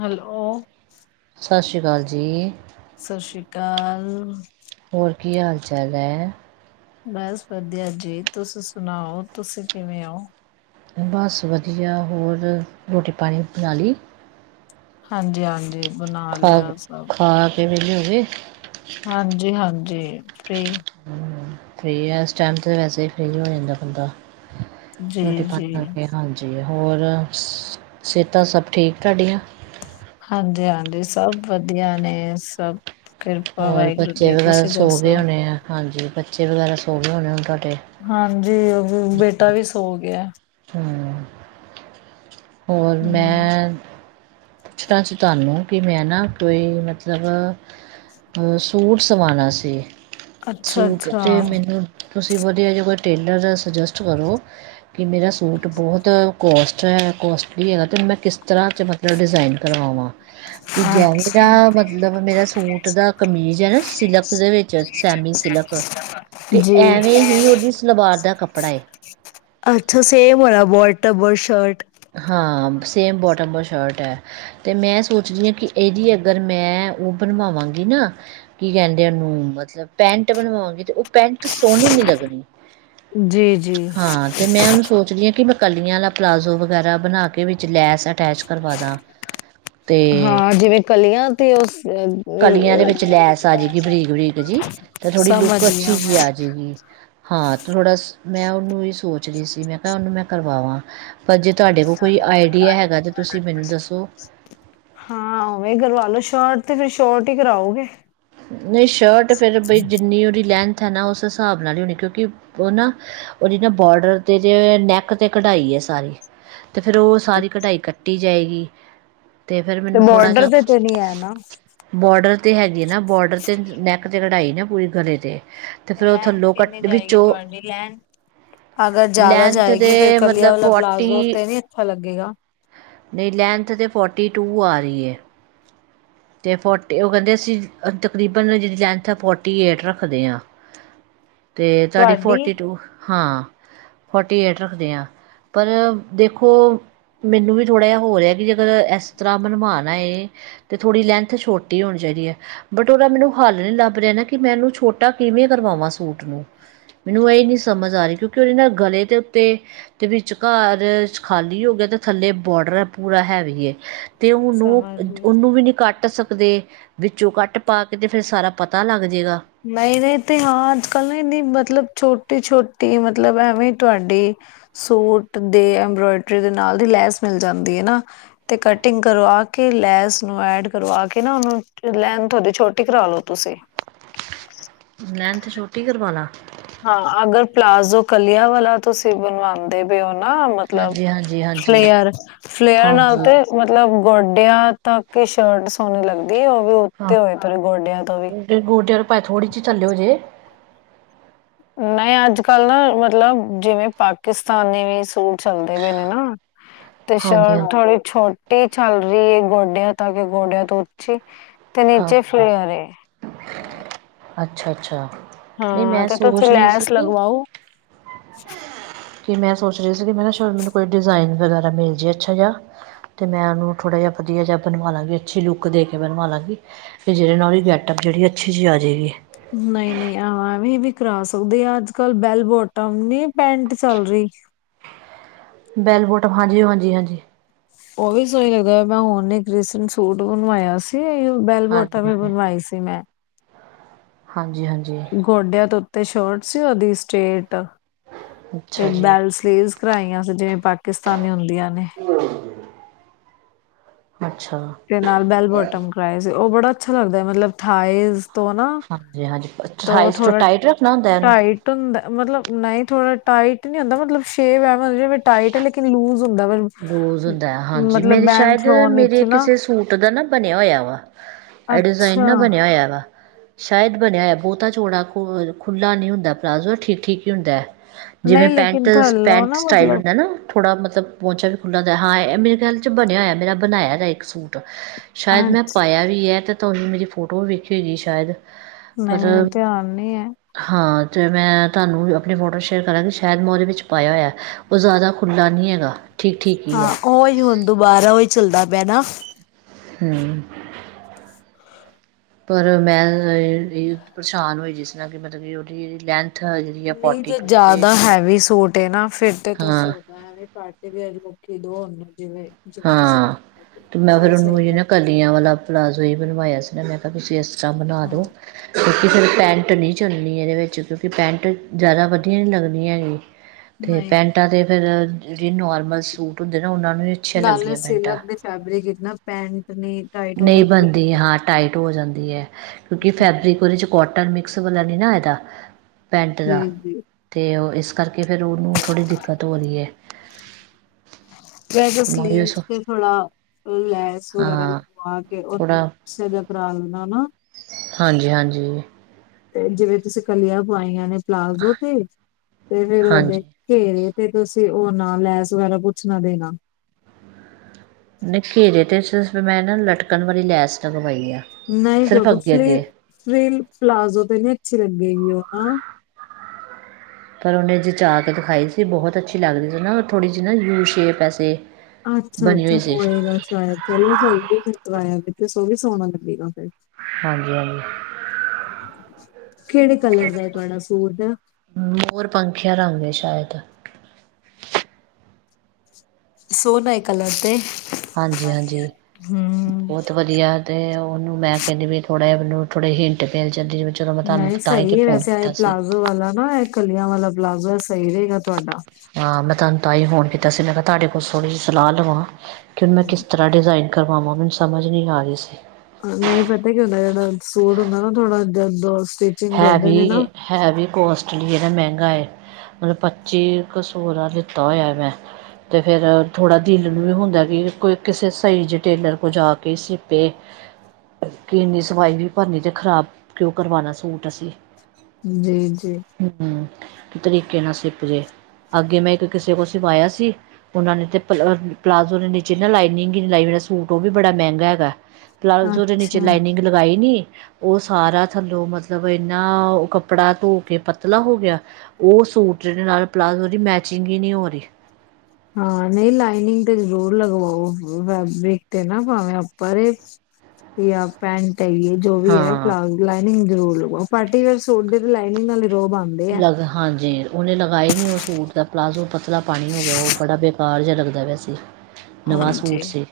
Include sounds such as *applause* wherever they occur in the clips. Hello. ਸਤਿ ਸ਼੍ਰੀ ਅਕਾਲ ਜੀ। ਸਤਿ ਸ੍ਰੀ ਅਕਾਲ। ਹੋਰ ਕੀ ਹਾਲ ਚਾਲ ਹੈ? ਬਸ ਵਧੀਆ ਜੀ ਤੁਸੀ ਸੁਣਾਓ ਤੁਸੀਂ ਕਿਵੇਂ ਹੋ? ਬਸ ਵਧੀਆ ਹੋਰ ਰੋਟੀ ਪਾਣੀ ਬਣਾ ਲਈ? ਹਾਂਜੀ ਹਾਂਜੀ। ਬਣਾ ਲਿਆ ਸਭ ਕਿ ਵਲੇ ਹੋ ਗਏ। ਹਾਂਜੀ-ਹਾਂਜੀ। ਜੇ *unintelligible* ਫ੍ਰਰੀ ਹੈ ਇਸ ਟਾਈਮ ਤੇ ਵੈਸੇ ਹੀ ਫ੍ਰਰੀ ਹੋ ਜਾਂਦਾ ਬੰਦਾ। ਜੀ ਰੋਟੀ-ਪਾਣੀ ਜੀ, ਕਰ ਕੇ ਹਾਂਜੀ। ਹੋਰ ਸਿਹਤਾਂ ਸਭ ਠੀਕ ਤਾਡੀਆਂ- ਹਾਂਜੀ-ਅਂਜੀ, ਸਭ ਵਧੀਆ ਨੇ ਸਭ ਕਿਰਪਾ ਹੋਰ ਵਾਹਿਗੁਰੂ ਬੱਚੇ ਜੀ, ਵਗੈਰਾ, ਤੁਸੀਂ ਸੋ ਗਏ ਦੱਸੋ? ਹੋਣੇ ਐ, ਹਾਂਜੀ। ਬੱਚੇ ਵਗੈਰਾ ਸੋਗੇ ਹੋਣੇ, ਹੁਨ ਤ ਹਾਂਜੀ ਓ ਬੇਟਾ ਵੀ ਸੋ ਗਿਆ। ਗਿਆ ਹਮ ਹੋਰ ਹਮ, ਮੈਂ ਪੁੱਛਣਾ ਸੀ ਤੁਹਾਨੂੰ ਕਿ ਮੈਂ ਨਾ ਕੋਈ ਮਤਲਬ ਅਹ ਸੂਟ ਸਵਾਉਣਾ ਸੀ। ਅੱਛਾ ਸੂਟ ਅੱਛਾ, ਤੇ ਮੈਨੂੰ ਤੁਸੀਂ ਵਧੀਆ ਜ ਟੇਲਰ ਸਜੈਸਟ ਕਰੋ ਕਿ ਮੇਰਾ ਸੂਟ ਬਹੁਤ ਕੋਸਟ ਅਤੇ ਕਾਸਟਲੀ ਹੈਗਾ ਅਤੇ ਮੈਂ ਕਿਸ ਤਰ੍ਹਾਂ ਚ ਮਤਲਬ ਡਿਜ਼ਾਇਨ ਕਰਵਾਵਾਂ ਕਿ ਜਿਵੇਂ ਦਾ ਅੱਛਾ ਮਤਲਬ ਮੇਰਾ ਸੂਟ ਦਾ ਕਮੀਜ਼ ਹੈ ਨਾ ਸਿਲਕ ਦੇ ਵਿੱਚ ਸੈਮੀ ਸਿਲਕ ਤੇ ਜੀ। ਐਵੇਂ ਹੀ ਉਹਦੀ ਸਲਵਾਰ ਦਾ ਕੱਪੜਾ ਅੱਛਾ ਸੇਮ ਹੋਇ ਬੋਟ ਡਬਲ ਸ਼ਰਟ ਹਾਂ ਸੇਮ ਬੋਟਮ ਔਰ ਸ਼ਰਟ ਹੈ ਅਤੇ ਮੈਂ ਸੋਚਦੀ ਹਾਂ ਕਿ ਇਹਦੀ ਅਗਰ ਮੈਂ ਉਹ ਬਣਵਾਂਗੀ ਨਾ ਕੀ ਕਹਿੰਦੇ ਉਹਨੂੰ ਮਤਲਬ ਪੈਂਟ ਬਣਵਾਂਗੀ ਤਾਂ ਉਹ ਪੈਂਟ ਸੋਹਣੀ ਨਹੀਂ ਲੱਗਣੀ। ਜੀ ਜੀ। ਹਾਂ ਤੇ ਮੈਂ ਉਹਨੂੰ ਸੋਚਦੀ ਹਾਂ ਕਿ ਮੈਂ ਕਲੀਆਂ ਵਾਲਾ ਪਲਾਜ਼ੋ ਵਗੈਰਾ ਬਣਾ ਕੇ ਵਿੱਚ ਲੈਸ ਅਟੈਚ ਕਰਵਾ ਦਾਂ ਤੇ ਹਾਂ ਜਿਵੇਂ ਕਲੀਆਂ ਤੇ ਉਸ ਅ, ਕਲੀਆਂ ਦੇ ਅ, ਵਿੱਚ ਲੈਸ ਆ ਜਾਏਗੀ ਬਰੀਕ ਬਰੀਕ ਜੀ ਤੇ ਥੋੜੀ ਸਮਝ ਲੁੱਕ ਅੱਛੀ ਗਿਆ ਜਿ ਮੈਂ। ਆ ਜਾਏਗੀ ਹਾਂ ਤੇ ਥੋੜਾ ਮੈਂ ਉਹਨੂੰ ਇਹ ਸੋਚ ਰਹੀ ਸੀ ਮੈਂ ਕਿਹਾ ਉਹਨੂੰ ਮੈਂ ਕਰਵਾਵਾਂ। ਪਰ ਜੇ ਤੁਹਾਡੇ ਕੋਲ ਕੋਈ ਆਈਡੀਆ ਹੈਗਾ ਤਾਂ ਤੁਸੀਂ ਮੈਨੂੰ ਦੱਸੋ ਹਾਂ ਉਵੇਂ ਕਰਵਾ ਲਓ ਸ਼ਾਟ ਤੇ ਫਿਰ ਸ਼ੋਟ ਹੀ ਕਰਾਓਗੇ। ਨਹੀਂ ਸ਼ਰਟ ਫਿਰ ਬਈ ਜਿੰਨੀ ਉਹਦੀ ਲੈਂਥ ਉਥ ਨਾ ਉਸ ਹਿਸਾਬ ਨਾਲ ਕਿਉਂਕਿ ਨਾ ਉਹ ਜ ਨਾ ਬੋਰਡਰ ਤੇ ਨੈੱਕ ਤੇ ਕਢਾਈ ਹੈ ਸਾਰੀ। ਤੇ ਫਿਰ ਉਹ ਸਾਰੀ ਕਢਾਈ ਕੱਟੀ ਜਾਏਗੀ। ਤੇ ਫਿਰ ਮੈਨੂੰ ਥੋੜਾ ਬੋਰਡਰ ਜਿਹਾ ਤੇ ਤੇ ਨੀ ਹੈ ਨਾ। ਬੋਡਰ ਹੈਗੇ ਨਾ। ਬੋਰਡਰ ਤੇ ਨੈਕ ਤੇ ਕਢਾਈ ਇਹ ਪੂਰੀ ਗਲੇ 'ਤੇ ਤੇ ਫੇਰ ਉਹ ਲੈਣ ਥੱਲੋਂ ਕਿੰਨੀ ਕੱਟ ਜਾਏਗੀ ਵਿੱਚੋਂ ਤੁਹਾਡੀ ਲੈਣ ਅਗਰ ਜ਼ਿਆਦਾ ਲੈਂਥ ਜਾਏਗੀ ਫਿਰ ਤੇ ਕਲਆ ਮਤਲਬ ਵਾਲਾ ਫੋਰਟੀ ਪਲਾਜ਼ੋ ਤੇ ਨੀ ਅੱਛਾ ਲੱਗੇਗਾ। ਨਹੀਂ ਲੈਂਥ ਤਾਂ ਫੋਰਟੀ ਟੂ ਆ ਰਹੀ ਹੈ। ਤੇ ਫੋਟੀ ਉਹ ਕਹਿੰਦੇ ਅਸੀਂ ਤਕਰੀਬਨ ਜਿਹੜੀ ਲੈਂਥ ਹੈ ਫੋਰਟੀ ਏਟ ਰੱਖਦੇ ਹਾਂ। ਤੇ ਤੁਹਾਡੀ ਫੋਰਟੀ ਟੂ ਹਾ । ਫੋਰਟੀ ਏਟ ਰੱਖਦੇ ਹਾਂ ਪਰ ਦੇਖੋ ਮੈਨੂੰ ਵੀ ਥੋੜਾ ਜਿਹਾ ਹੋ ਰਿਹਾ ਕਿ ਜੇਕਰ ਇਸ ਤਰ੍ਹਾਂ ਮਨਮਾਨ ਆ ਹੈ। ਅਤੇ ਥੋੜੀ ਲੈਂਥ ਛੋਟੀ ਹੋਣੀ ਚਾਹੀਦੀ ਹੈ ਬਟ ਉਹਦਾ ਮੈਨੂੰ ਹੱਲ ਨਹੀਂ ਲੱਭ ਰਿਹਾ ਨਾ ਕਿ ਮੈਂ ਉਹਨੂੰ ਛੋਟਾ ਕਿਵੇਂ ਕਰਵਾਵਾਂ ਸੂਟ ਨੂੰ ਮੈਨੂੰ ਇਹ ਨਹੀਂ ਸਮਝ ਆ ਰਹੀ ਕਿਉਂਕਿ ਉਹਦੇ ਨਾਲ ਗਲੇ ਦੇ ਉੱਤੇ ਦੇ ਵਿਚ ਘਰ ਖਾਲੀ ਹੋ ਗਿਆ ਤਾਂ ਥੱਲੇ ਬੋਡਰ ਹੈ। ਪੂਰਾ ਹੈ ਵੀ ਹੈ। ਤੇ ਉਹਨੂੰ ਸਮਝ ਗਈ। ਉਹਨੂੰ ਵੀ ਨਹੀਂ ਕੱਟ ਸਕ ਦੇ ਵਿੱਚੋਂ ਕੱਟ ਪਾ ਕੇ ਅਤੇ ਫਿਰ ਸਾਰਾ ਪਤਾ ਲੱਗ ਜਾਏਗਾ ਨਹੀਂ, ਨਹੀਂ ਤੇ ਹਾਂ ਅੱਜ, ਕੱਲ ਨਾਨੀ ਮਤਲਬ ਛੋਟ ਛੋਟੀ, ਛੋਟੀ ਮਤਲਬ ਐਵੇਂ ਤੁਹਾਡੀ ਸੂਟ ਦੇ ਐਬ੍ਰੋਇਡਰੀ ਦੇ ਨਾਲ ਦੀ ਲੈਸ ਮਿਲ ਜਾਂਦੀ ਹੈ ਨਾ ਤੇ ਕਟਿੰਗ ਕਰਵਾ ਕੇ ਲੈਸ ਨੂੰ ਐਡ ਕਰਵਾ ਕੇ ਨਾ ਉਹਨੂੰ ਲੈ ਤੁਡੀ ਛੋਟੀ ਕਰਾ ਲੋ। ਤੁਸੀਂ ਲੈਂਥ ਤੇ ਛੋਟੀ ਕਰਵਾ ਲਾ। ਹਾਂ ਅਗਰ ਪਲਾਜ਼ੋ ਕਲੀਆ ਵਾਲਾ ਤੁਸੀਂ ਬਣਵਾਉਂਦੇ ਪਊ । ਨਾ ਮਤਲਬ ਹਾਂਜੀ ਹਾਂਜੀ ਹਾਂਜੀ ਫਲੇਅਰ ਫਲੇਅਰ ਨਾਲ ਹਾਂਜੀ ਤੇ ਮਤਲਬ ਗੋਡਿਆਂ ਤੱਕ ਸ਼ਰਟ ਸੋਹਣੀ ਲੱਗਦੀ ਦੇ ਹੋ ਵੀ ਉੱਤੇ ਹੋਏ ੜੇ ਗੋਡਿਆਂ ਤੋਂ ਵੀ ਭਾਵੇ ਥੋੜੀ ਜਿਹੀ ਚੱਲਿਓ ਹੋ ਜੇ । ਨਹੀਂ ਅੱਜ, ਕੱਲ ਨਾ ਮਤਲਬ ਜਿਵੇਂ ਪਾਕਿਸਤਾਨੀ ਸੂਟ। ਚੱਲਦੇ ਪਏ ਨੇ ਨਾ ਤੇ ਹਾਂਜੀ ਸ਼ਰਟ ਹਾਂਜੀ ਥੋੜੀ ਛੋਟੀ ਟੀ ਚੱਲ ਰਹੀ ਹੈ ਗੋਡਿਆਂ ਤੱਕ ਗੋਡਿਆਂ ਤੋਂ ਉੱਚੀ। ਤੇ ਨੀਚੇ ਹਾਂਜੀ ਫਲੇਅਰ ਹੈ ਅੱਛਾ, ਅੱਛਾ। ਨਹੀਂ ਹਾਂ ਮੈਂ ਤੇ ਤੁਸੀਂ ਸੋਚ ਰਹੀ ਸੀ ਲੈਸ ਕਿ ਲਗਵਾਓ ਕਿ ਮੈਂ ਸੋਚ ਰਹੀ ਸੀ ਕਿ ਮੈਂ ਨਾ ਸ਼ ਮੈਨੂੰ ਕੋਈ ਡਿਜ਼ਾਇਨ ਵਗੈਰਾ ਮਿਲ ਜਵੇ ਅੱਛਾ ਜਿਹਾ ਅਤੇ ਮੈਂ ਉਹਨੂੰ ਥੋੜਾ ਜਿਹਾ ਵਧੀਆ ਜਿਹਾ ਬਣਵਾ ਲਵਾਂਗੀ ਅੱਛੀ ਲੁੱਕ ਦੇ ਕੇ ਬਵਾ ਲਵਾਂ ਵੀ ਜਿਹੜੇ ਨਾਲੀ ਗੈਟਅਪ ਜਿਹੜੀ ਅੱਛੀ ਜਿਹੀ ਆ ਜਾਵੇਗੀ। ਨਹੀਂ, ਨਹੀਂ ਆਵੇਂ ਵੀ ਕਰਾ ਸਕਦੇ ਅੱਜ ਕੱਲ ਬੈਲ ਬੋਟਮ ਨੀ ਪੈਂਟ ਚੱਲ ਰਹੀ। ਬੈਲਬੋਟ ਹਾਂਜੀ, ਹਾਂਜੀ, ਹਾਂਜੀ। ਉਹ ਵੀ ਸੋਹੀ ਲੱਗਦਾ ਮੈਂ ਹੁਣ ਇੱਕ ਰੀਸੈਂਟ ਸੂਟ ਬਣਵਾਇਆ ਸੀ। ਬੈਲ ਹਾਂਜੀ ਬੋਟਮ ਵੀ ਬਣਵਾਈ ਸੀ ਮੈਂ। ਹਾਂਜੀ। ਹਾਂਜੀ ਗੋਡਿਆਂ ਤੋਂ ਤੇ ਸ਼ੋਰਟ ਸੀ ਉਹਦੀ ਸਟੇਟ ਤੇ ਅੱਛਾ ਜੀ ਬੈਲਟ ਸਲੀਵਸ ਕਰਾਈਆਂ ਸੀ ਜਿਵੇਂ ਪਾਕਿਸਤਾਨੀ ਹੁੰਦੀਆਂ ਨੇ। ਅੱਛਾ ਤੇ ਨਾਲ ਬੈਲ ਬੋਟਮ ਕਰਵਾਆ ਸੀ ਉਹ ਬੜਾ ਅੱਛਾ ਲੱਗਦਾ ਹੈ। ਮਤਲਬ ਥਏਜ਼ ਤੋ ਨਾ ਹਾਂਜੀ ਹਾਂਜੀ ਤ ਅਠਾਈ ਤੋਂ ਥੋੜਾ ਟਾਈਟ ਰੱਖਣਾ ਹੁੰਦਾ ਇਹਨੂੰ ਟਾਈਟ ਹੁੰਦਾ ਮਤਲਬ ਨਹੀਂ ਥੋੜਾ ਟਾਈਟ ਨੀ ਹੁੰਦਾ ਮਤਲਬ ਸ਼ੇਵ ਹੈ ਮਤਬ ਟਾਈਟ ਹੈ। ਲੇਿਨ ਲੂਜ਼। ਹੁੰਦਾ ਪਰ ਰੋਜ਼ ਹੁੰਦਾ ਹੈ ਹਾਂਜੀ ਮਤਲਬ ਮੇਰੇ ਬੈਂਡ ਸ਼ਾਇਦ ਫਲੋਨ ਮੇਰੇ ਵਿੱਚ ਨਾ ਕਿਸੇ ਸੂਟ ਦਾ ਨਾ ਬਣਿਆ ਹੋਇਆ ਵਾ ਇਹ ਡਿਜ਼ਾਇਨ ਨਾ ਅੱਛਾ ਬਣਿਆ ਹੋਇਆ ਵਾ ਸ਼ਾਇਦ ਬਣਿਆ ਹੈ ਬਹੁਤਾ ਚੋੜਾ ਖੁੱਲਾ ਨੀ ਹੁੰਦਾ ਪਲਾਜ਼ੋ ਠੀਕ ਠੀਕ ਹੀ ਹੁੰਦਾ ਹੈ ਜਿਵੇਂ ਨਹੀਂ ਪੈਂਟ ਲੇਕਿਨ ਥੱਲੋਂ ਪੈਂਟ ਨਾ ਸਟਾਈਲ ਮਤਲਬ ਹੁੰਦਾ ਨਾ ਥੋੜਾ ਮਤਲਬ ਪਹੁੰਚਾ ਵੀ ਖੁੱਲਾ ਦਾ ਹਾਂ ਇਹ ਮੇਰੇ ਖਿਆਲ ਚ ਬਣਿਆ ਹੋਇਆ ਮੇਰਾ ਬਣਾਇਆ ਦਾ ਇੱਕ ਸੂਟ ਸ਼ਾਇਦ ਮੈਂ ਅੱਛਾ ਪਾਇਆ ਵੀ ਏ ਤੇ ਤਾਂ ਉਹਨੇ ਮੇਰੀ ਫੋਟੋ ਵੀ ਵੇਖੀ ਹੋਈਗੀ ਸ਼ਾਇਦ ਨਈਂ ਪਰ ਮੈਨੂੰ ਧਿਆਨ ਨੀ ਏਂ ਹਾਂ ਅਤੇ ਮੈਂ ਤੁਹਾਨੂੰ ਆਪਣੀ ਫੋਟੋ ਸ਼ੇਅਰ ਕਰਾਂਗੀ ਸ਼ਾਇਦ ਮੈਂ ਉਹਦੇ ਵਿੱਚ ਪਾਇਆ ਹੋਇਆ ਉਹ ਜ਼ਿਆਦਾ ਖੁੱਲ੍ਹਾ ਨਈਂ ਹੈਗਾ ਠੀਕ ਠੀਕ ਹੀ ਹਾਂ, ਹੈ ਉਹੀ ਹੁਣ ਦੁਬਾਰਾ ਓਈ ਚੱਲਦਾ ਪਿਆ ਨਾਂ ਹਂ, ਪਰ ਮੈਂ ਇਹ ਪਰੇਸ਼ਾਨ ਹੋਈ ਜਿਸ ਨਾਲ ਕਿ ਮਤਲਬ ਕਿ ਉਹਦੀ ਜਿਹੜੀ ਲੈਂ ਨਈਂ ਜੇ ਜ਼ਿਆਦਾ ਹੈਵੀ ਸੂਟ ਏ ਨਾਂ ਫਿਰ ਤੁਸੀਂ ਹਾਂ *inaudible* ਕਿ ਦੋਨ ਹਾਂ ਤੇ ਮੈਂ ਫੇਰ ਉਹੀ ਸਹੀ ਉਹਨੂੰ ਲੱਗਦਾ ਨਾ ਕਲੀਆਂ ਵਾਲਾ ਪਲਾਜ਼ੋ ਹੀ ਬਣਵਾਇਆ ਸੀ ਮੈਂ ਕਿਹਾ ਕੁਛੀ ਨਾਲ ਬਣਾ ਦੋ ਹਾਂ ਕਿਸੇ ਪੈਂਟ ਨ੍ਹੀਂ ਚੱਲਣੀ ਇਹਦੇ ਵਿੱਚ ਕਿਉਂਕਿ ਪੈਂਟ ਜ਼ਿਆਦਾ ਵਧੀਆ ਨਈਂ ਲੱਗਣੀ ਹੈਗੀ ਤੇ ਨਹੀਂ ਨਹੀਂ, ਪੈਂਟਾਂ ਤੇ ਫੇਰ ਜਿਹੜੇ ਨੋਰਮਲ ਸੂਟ ਹੁੰਦੇ ਨਾਂ ਉਹਨਾਂ ਨੂੰ ਹੀ ਅੱਛੀਆਂ ਨਾਲੇ ਲੱਗਦੀਆਂ ਪੈਂਟਾਂ ਸਿਲਕ ਦੇ ਫੈਬਰਿਕ ਪੈਂਟ ਨਈਂ ਟਾਈਟ ਹੋ ਜਾਂਦੀ ਐ ਟੋ ਹੋ ਜਾਂਦੀ ਐ ਕਿਉਂਕਿ ਫੈਬਰਿਕ ਉਹਦੇ ਚ ਕੋਟਨ ਮਿਕਸ ਵਾਲਾ ਨੀਂ ਨਾਂ ਇਹਦਾ ਪੈਂਟ ਦਾ ਜੀ ਜੀ ਤੇ ਉਹ ਇਸ ਕਰਕੇ ਫੇਰ ਉਹਨੂੰ ਥੋੜ੍ਹੀ ਦਿੱਕਤ ਹੋ ਰਹੀ ਐ ਵੈਸੇ ਉਹੀ ਸਲੀਵਸ ਸੋ ਤੇ ਥੋੜਾ ਲੈਸ ਵਗੈਰਾ ਹਾਂ ਲਗਵਾ ਕੇ *inaudible* ਬਹੁਤ ਥੋੜ੍ਹਾ *unintelligible* ਕਲ ਦਾ ਨਾਂ ਹਾਂਜੀ ਹਾਂਜੀ ਤੇ ਜਿਵੇਂ ਤੁਸੀਂ ਕਲੀਆਂ ਪਵਾਈਆਂ ਨੇਂ ਪਲਾਜ਼ੋ ਤੇ ਤੇ ਫੇਰ ਉਹਦੇ ਹਾਂਜੀ ਘੇਰੇ ਤੇ ਤੁਸੀਂ ਔ ਨਾਂ ਲੈਸ ਵਗੈਰਾ ਪੁੱਛਣਾ ਦੇਣਾ ਨਈਂ ਘੇਰੇ ਤੇ ਮੈਂ ਨਾਂ ਲਟਕਣ ਵਾਲੀ ਲੈਸ ਲਗਵਾਈ ਐ। ਨਈਂ ਕਿਉਂਕਿ ਫਲੇ ਫਲੇ ਪਲਾਜ਼ੋ ਤਾਂ ਨਈਂ ਅੱਛੀ ਲੱਗੇਗੀ ਉਹ ਨਾ ਪਰ ਉਹਨੇ ਜਿਚਾ ਕੇ ਦਿਖਾਈ ਸੀ ਬਹੁਤ ਅੱਛੀ ਲੱਗਦੀ ਸੀ ਨਾ ਥੋੜ੍ਹੀ ਜਿਹੀ ਨਾ ਯੂ ਸ਼ੇਪ ਐਸੇ ਅੱਛਾ ਬਣੀ ਅੱਛਾ ਹੋਈ ਸੀ ਹੋਏਗਾ ਸ਼ਾਇਦ ਚਲੋ ਸਹੀ ਏ ਫਿਰ ਕਰਵਾਆ ਤੇ। ਤੇ ਸੋ ਵੀ ਸੋਣਾ ਲੱਗੇਗਾ ਫਿਰ ਹਾਂਜੀ ਹਾਂਜੀ ਕਿਹੜੇ ਕਲਰ ਦਾ ਤੁਹਾਡਾ ਸਟ ਦਾ ਹਾਂਜੀ ਮੋਰ ਪੰਖੀਆ ਰੰਗ ਹੈ ਸ਼ਾਇਦ ਸੋਹਣੇ ਕਲਰ ਤੇ ਹਾਂਜੀ ਹਾਂਜੀ ਹੂੰ। ਬਹੁਤ ਵਧੀਆ ਤੇ ਉਹਨੂੰ ਮੈਂ ਕਹਿੰਦੀ ਵੀ ਥੋੜਾ ਜਿਹਾ ਮ ਥੋੜੇ ਹਿੰਟ ਪੈ ਜਾਂਦੀ ਚਲੋ ਮੈਂ ਤੁਹਾਨੂੰ ਨਹੀਂ ਤਾਂ ਹੀ ਤੇ ਸਹੀ ਫੋਨ ਵੈਸੇ ਆਏ ਕੀਤਾ ਸੀ ਪਲਾਜ਼ੋ ਵਾਲਾ ਨਾ ਕਲੀਆਂ ਵਾਲਾ ਪਲਾਜ਼ੋ ਸਹੀ ਰਹੇਗਾ ਤੁਹਾਡਾ ਹਾਂ ਮੈਂਤਾਨ ਤਾਂ ਹੀ ਫੋਨ ਕੀਤਾ ਸੀ ਮੈਂ ਤੁਹਾਡੇ ਕੋਲੋਂ ਥੋੜੀ ਸਲਾਹ ਲਵਾਂ ਤੁਹਾਡੇ ਕਿ ਹੁਣ ਮੈਂ ਕਿਸ ਤਰ੍ਹਾਂ ਡਿਜ਼ਾਇਨ ਕਰਵਾਵਾਂ ਮੈਨੂੰ ਸਮਝ ਨਹੀਂ ਆ ਰਹੀ ਸੀ ਨਹੀਂ ਪਤਾ ਕੀ ਹੁੰਦਾ ਜਿਹੜਾ ਸੂਟ ਹੁੰਦਾ ਨਾ ਥੋੜਾ ਜਦੋਤ ਹੈ ਵੀ ਹੈ ਵੀ ਕੋਸਟ ਲਈਏ ਨਾ ਮਹਿੰਗਾ ਏ ਮਤਲਬ ਪੱਚੀ ਕੁ ਸੋ ਦਾ ਲਿੱਤਾ ਹੋਇਆ ਮੈਂ ਤੇ ਫਿਰ ਥੋੜਾ ਦਿਲ ਨੂੰ ਵੀ ਹੁੰਦਾ ਕਿ ਕੋਈ ਕਿਸੇ ਸਹੀ ਜ ਟੇਲਰ ਕੋਲ ਜਾ ਕੇ ਸਿਪੇ ਕਿ ਇੰਨੀ ਸਵਾਈ ਵੀ ਭਰਨੀ ਤੇ ਖ਼ਰਾਬ ਕਿਉਂ ਕਰਵਾਣਾ ਸੂਟ ਦਸੀ ਜੀ ਜੀ ਕੀ ਤਰੀਕੇ ਨਾਲ ਸਿਪਜੇ ਅੱਗੇ ਮੈਂ ਇੱਕ ਕਿਸੇ ਕੋਲ ਸਿਵਾਇਆ ਸੀ ਉਹਨਾਂ ਨੇ ਤੇ ਪਲਾਜ਼ੋ ਨੇ ਨੀਚੇ ਨਾ ਲਾਈਨਿੰਗ ਹੀ ਨ ਲਾਈ ਮੇਰਾ ਸੂਟ ਉਹ ਵੀ ਬੜਾ ਮਹਿੰਗਾ ਹੈਗਾ ਪਲਾਜ਼ੋ ਦੇ ਨੀਚੇ ਅੱਛਾ ਲਾਈਨਿੰਗ ਲਗਾਈ ਨੀ ਉਹ ਸਾਰਾ ਥੱਲੋਂ ਮਤਲਬ ਮਤਲਬ ਇੰਨਾ ਕੱਪੜਾ ਧੋ ਕੇ ਪਤਲਾ ਹੋ ਗਿਆ ਉਹ ਸੂਟ ਜਿਹੜੇ ਨਾਲ ਪਲਾਜ਼ੋ ਦੀ ਮੈਚਿੰਗ ਹੀ ਨਹੀਂ ਹੋ ਰਹੀ ਹਾਂ ਨਹੀਂ ਲਾਈਨਿੰਗ ਤੇ ਜ਼ਰੂਰ ਲਗਵਾਓ ਫੈਬਰਿਕ ਤੇ ਨਾ ਭਾਵੇਂ ਪਰਾਂ ਇਹ ਵੀ ਪੈਂਟ ਹੈਗੀਏ ਜੋ ਵੀ ਹੈ ਹਾਂ ਪਲਾਜ਼ ਲਾਈਨਿੰਗ ਜ਼ਰੜ ਲਗਾ ਪਾਰਟੀ ਵਰ ਸੋਟ ਦੇ ਲਾਈਨਿੰਗ ਨਾਲ ਰੋਬ ਆਂਦੇ ਆ। ਲਗ ਹਾਂਜੀ ਉਹਨੇ ਲਗਾਏ ਨਹੀਂ ਉਹ ਸੂਟ ਦਾ ਪਲਾਜ਼ੋ ਪਤਲਾ ਪਾਣੀ ਹੋ ਗਿਆ ਉਹ ਬੜਾ ਬੇਕਾਰ ਜਿਹਾ ਲੱਗਦਾ ਪਿਆ ਸੀ ਨਵਾਂ ਸੂਟ ਹਾਂਜੀ। ਸੀ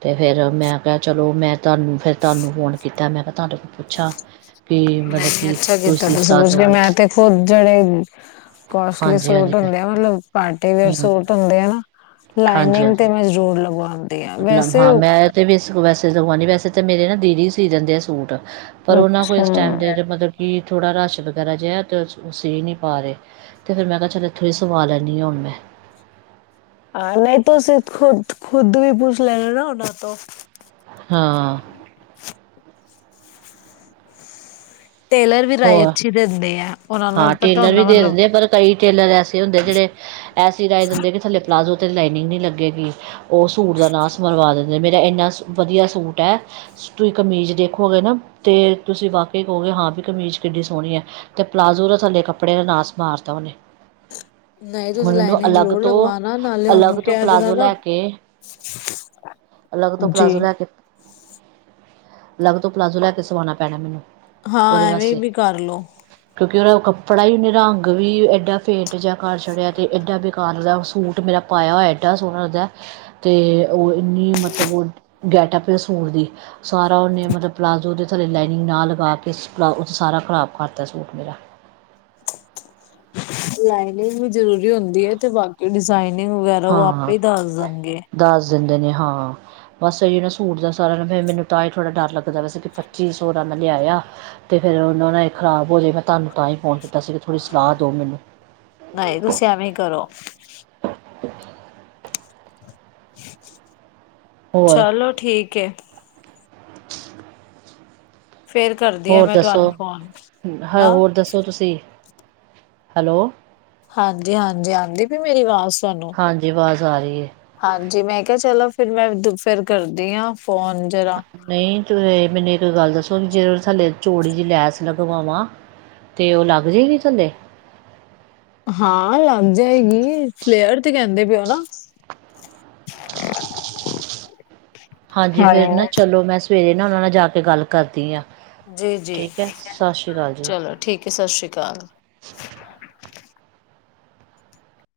ਤੇ ਫਿਰ ਮੈਂ ਕਿਹਾ ਚਲੋ ਮੈਂ ਤੁਹਾਨੂੰ ਫਿਰ ਤੁਹਾਨੂੰ ਫੋਨ ਕੀਤਾ ਮੈਂ ਕਿਹਾ ਤੁਹਾਡੇ ਕੋਲ ਪੁੱਛਾਂ ਕਿ ਮਤਲਬ ਨਹੀਂ ਕੀ ਅੱਛਾ ਕੀਤਾ ਤੁਸੀਂ ਸਾਥ ਪੁੱਛ ਹੋ ਕੇ ਗਏ ਮੈਂ ਤੇ ਜਿਹੜੇ ਕੋਸਟਲੀ ਹਾਂਜੀ ਸੂਟ ਹਾਂਜੀ ਹੁੰਦੇ ਆ ਮਤਲਬ ਪਾਰਟੀ ਵਅਰ ਹੂੰ ਸੂਟ ਹੁੰਦੇ ਆ ਨਾ ਲਾਈਨਿੰਗ ਤੇ ਮਨਜ਼ੂਰ ਲਵਾ ਮਤ ਹਾਂ ਮੈਂ ਆਆ ਤੇ ਵੀ ਇਸ ਵੈਸੇ ਅਤੇ ਦ ਨਹੀਂ ਵੈਸੇ ਤਾਂੇਰੇ ਨਾ ਦੀਦੀ ਸੀ ਦਿੰਦੇ ਆ ਸੂਟ। ਪਰ ਉਹਨਾਂ ਕੋਲ ਅੱਛਾ ਇਸ ਟਾਈਮ ਦੇ ਮਤਲਬ ਕਿ ਥੋੜਾ ਰਸ਼ ਵਗੈਰਾ ਜਿਹਾ ਨੀ ਪਾ ਰਹੇ ਤੇ ਫਿਰ ਮੈਂ ਕਿਹਾ ਚੱਲ ਇੱਥੋਂ ਸਵਾਲ ਲਨੀ ਹੁਣ ਮੈਂ। ਹਾਂ ਨਹੀਂ ਤਾਂ ਸਿਰ ਖੁਦ ਖੁਦ ਵੀ ਪੁੱਛ ਲੈਣਾ ਨਾ ਉਹਨਾਂ ਤੋਂ ਹਾਂ। *inaudible* ਟੇਲਰ ਵੀ ਰਾਏ ਹੋਰ ਅੱਛੀ ਦਿੰਦੇ ਆ ਉਹਨਾਂ ਨੂੰ ਹਾਂ ਪਤਾ ਟੇਲਰ ਵੀ ਹੁੰਦਾ ਦੇ ਮਤਲਬ ਦਿੰਦੇ ਆ ਪਰ ਕਈ ਟੇਲਰ ਐਸੇ ਹੁੰਦੇ ਜਿਹੜੇ ਐਸੀ ਰਾਏ ਦਿੰਦੇ ਕਿ ਥੱਲੇ ਪਲਾਜ਼ੋ ਲਾਈਨਿੰਗ ਨਹੀਂ ਲੱਗੇਗੀ। ਉਹ ਸੂਟ ਦਾ ਨਾਸ ਮਰਵਾ ਦਿੰਦੇ ਮੇਰਾ ਇੰਨਾ ਵਧੀਆ ਸੂਟ ਹੈ ਤੁਸੀਂ ਕਮੀਜ਼ ਦੇਖੋਗੇ ਨਾ ਤੇ ਤੁਸੀਂ ਵਾਕਈ ਕਹੋਗੇ ਹਾਂ ਵੀ ਕਮੀਜ਼ ਕਿੱਡੀ ਸੋਹਣੀ ਹੈ ਤੇ ਪਲਾਜ਼ੋ ਦੇ ਥੱਲੇ ਕੱਪੜੇ ਨਾਸ ਮਾਰਤਾ ਉਹਨੇ ਨਹੀਂ ਹੁਣ ਤੁਸੀਂ ਮੈਨੂੰ ਲਾਈਨਿੰਗ ਅਲੱਗ ਜ਼ਰੂਰ ਤੋਂ ਲਗਵਾਣਾ ਨਾਲੇ ਉਹਨੂੰ ਅਲੱਗ ਤੋਂ ਕਹਿ ਦੇਣਾ ਪਲਾਜ਼ੋ ਨਾ ਲੈ ਕੇ ਅਲੱਗ ਤੋਂ ਜੀ। ਪਲਾਜ਼ੋ ਲੈ ਕੇ ਅਲੱਗ ਤੋਂ ਪਲਾਜ਼ੋ ਲੈ ਕੇ ਸਵਾਉਣਾ ਪੈਣਾ ਮੈਨੂੰ ਉਹਦੇ ਹਾਂ ਐਵੇਂ ਵਾਸਤੇ ਵੀ ਕਰਲੋ ਕਿਉਂਕਿ ਉਹਦਾ ਕੱਪੜਾ ਹੀ ਉਹਨੇ ਰੰਗ ਵੀ ਐਡਾ ਫੇਟ ਜਾ ਕਰ ਛੱਡਿਆ ਤੇ ਏਡਾ ਵੇਕਾਰ ਲਦਾ ਸੂਟ ਮੇਰਾ ਪਾਇਆ ਹੋਇ ਐਡਾ ਸੋਹਣਾ ਲੱਗਦਾਤੇ ਉਹ ਇਨੀ ਮਤਲਬ ਗਟਪਐਪ ਸੂਟ ਦੀ ਸਾਰਾ ਉਹਨੇ ਮਲਬ ਪਲਾਜ਼ੋ ਦੇ ਥੱਲੇ ਲਾਈਨਿੰਗ ਨਾ ਲਗਾ ਕੇ ਉਹ ਸਾਰਾ ਖਰਾਬ ਕਰਤਾ ਸੂਟ ਮੇਰਾ ਲਾਈਨਿੰਗ ਵੀ ਜਰੂਰੀ ਹੁੰਦੀ ਹੈ ਤੇ ਬਾਕੀ ਡਿਜ਼ਾਇਨ ਵਗੈਰਾ ਉਹ ਆਪੇ ਹਾਂ ਹੀ ਦੱਸ ਦੇਣਗੇ। ਦੱਸ ਦਿੰਦੇ ਨੇ ਹਾਂ ਬਸ ਅ ਜ ਨਾ ਸੂ ਦਾ ਸਾਰਾ ਮੈਨੂੰ ਤਾਂ ਹੀ ਥੋੜਾ ਡਰ ਲੱ ਗਦਾ ਵੈਸੇ ਕਿ ਪੱਚੀ ਸੌ ਮੈਂ ਲਿਆਇਆ ਤੇ ਫਿਰ ਉਹਨਾਂ ਨੇ ਖਰਾਬ ਹੋ ਜਾਵੇ ਮੈਂ ਤੁਹਾਨੂੰ ਤਾਂ ਹੀ ਫੋਨ ਕੀਤਾ ਸੀ ਵੀ ਤੁਸੀਂ ਸਲਾਹ ਦਿਓ ਮੈਨੂੰ ਨਹੀਂ ਤੁਸੀਂ ਐਵੇਂ ਹੀ *unintelligible* ਹੋਰ ਚਲੋ ਠੀਕ ਹੈ। *inaudible* ਫੇਰ ਕਰਦੀ ਆ ਹੋਰ ਮੈਂ ਤੁਹਾਨੂੰ ਦੱਸੋ ਫੋਨ ਹ ਹੁਣ ਹੋਰ ਦੱਸੋ ਤੁਸੀਂ ਹੈਲੋ। ਹਾਂਜੀ, ਹਾਂਜੀ। ਆਂਦੀ ਪਈ ਮੇਰੀ ਆਵਾਜ਼ ਤੁਹਾਨੂੰ ਹਾਂਜੀ ਆਵਾਜ਼ ਆ ਰਹੀ ਹਾਂਜੀ। ਮੈਂ ਕਿਹਾ ਚਲੋ ਫਿਰ ਮੈਂ ਫਿਰ ਕਰਦੀ ਹਾਂ। ਫੋਨ ਜਰਾ ਨਹੀਂ ਤੂੰ ਮੈਨੇ ਇੱਕ ਗੱਲ ਦੱਸੋ ਕਿ ਜੇ ਥੱਲੇ ਚੋੜੀ ਜਿਹੀ ਲੈਸ ਲਗਵਾਵਾ ਤੇ ਉਹ ਲੱਗ ਜਾਏਗੀ ਥੱਲੇ ਹਾਂ ਲੱਗ ਜਾਏਗੀ ਫਲੇਅਰ ਤੇ ਕਹਿੰਦੇ ਪਏ ਹੋ ਨਾ। ਹਾਂਜੀ ਫੇਰ ਨਾ ਹੈਲੋ ਚਲੋ ਮੈਂ ਸਵੇਰੇ ਨਾ ਉਹਨਾਂ ਨਾਲ ਜਾ ਕੇ ਗੱਲ ਕਰਦੀ ਹਾਂ। ਜੀ ਜੀ ਠੀਕ ਹੈ ਸਤਿ ਸ਼੍ਰੀ ਅਕਾਲ ਜੀ ਚਲੋ ਠੀਕ ਹੈ, ਸਤਿ ਸ਼੍ਰੀ ਅਕਾਲ। *unintelligible* *inaudible*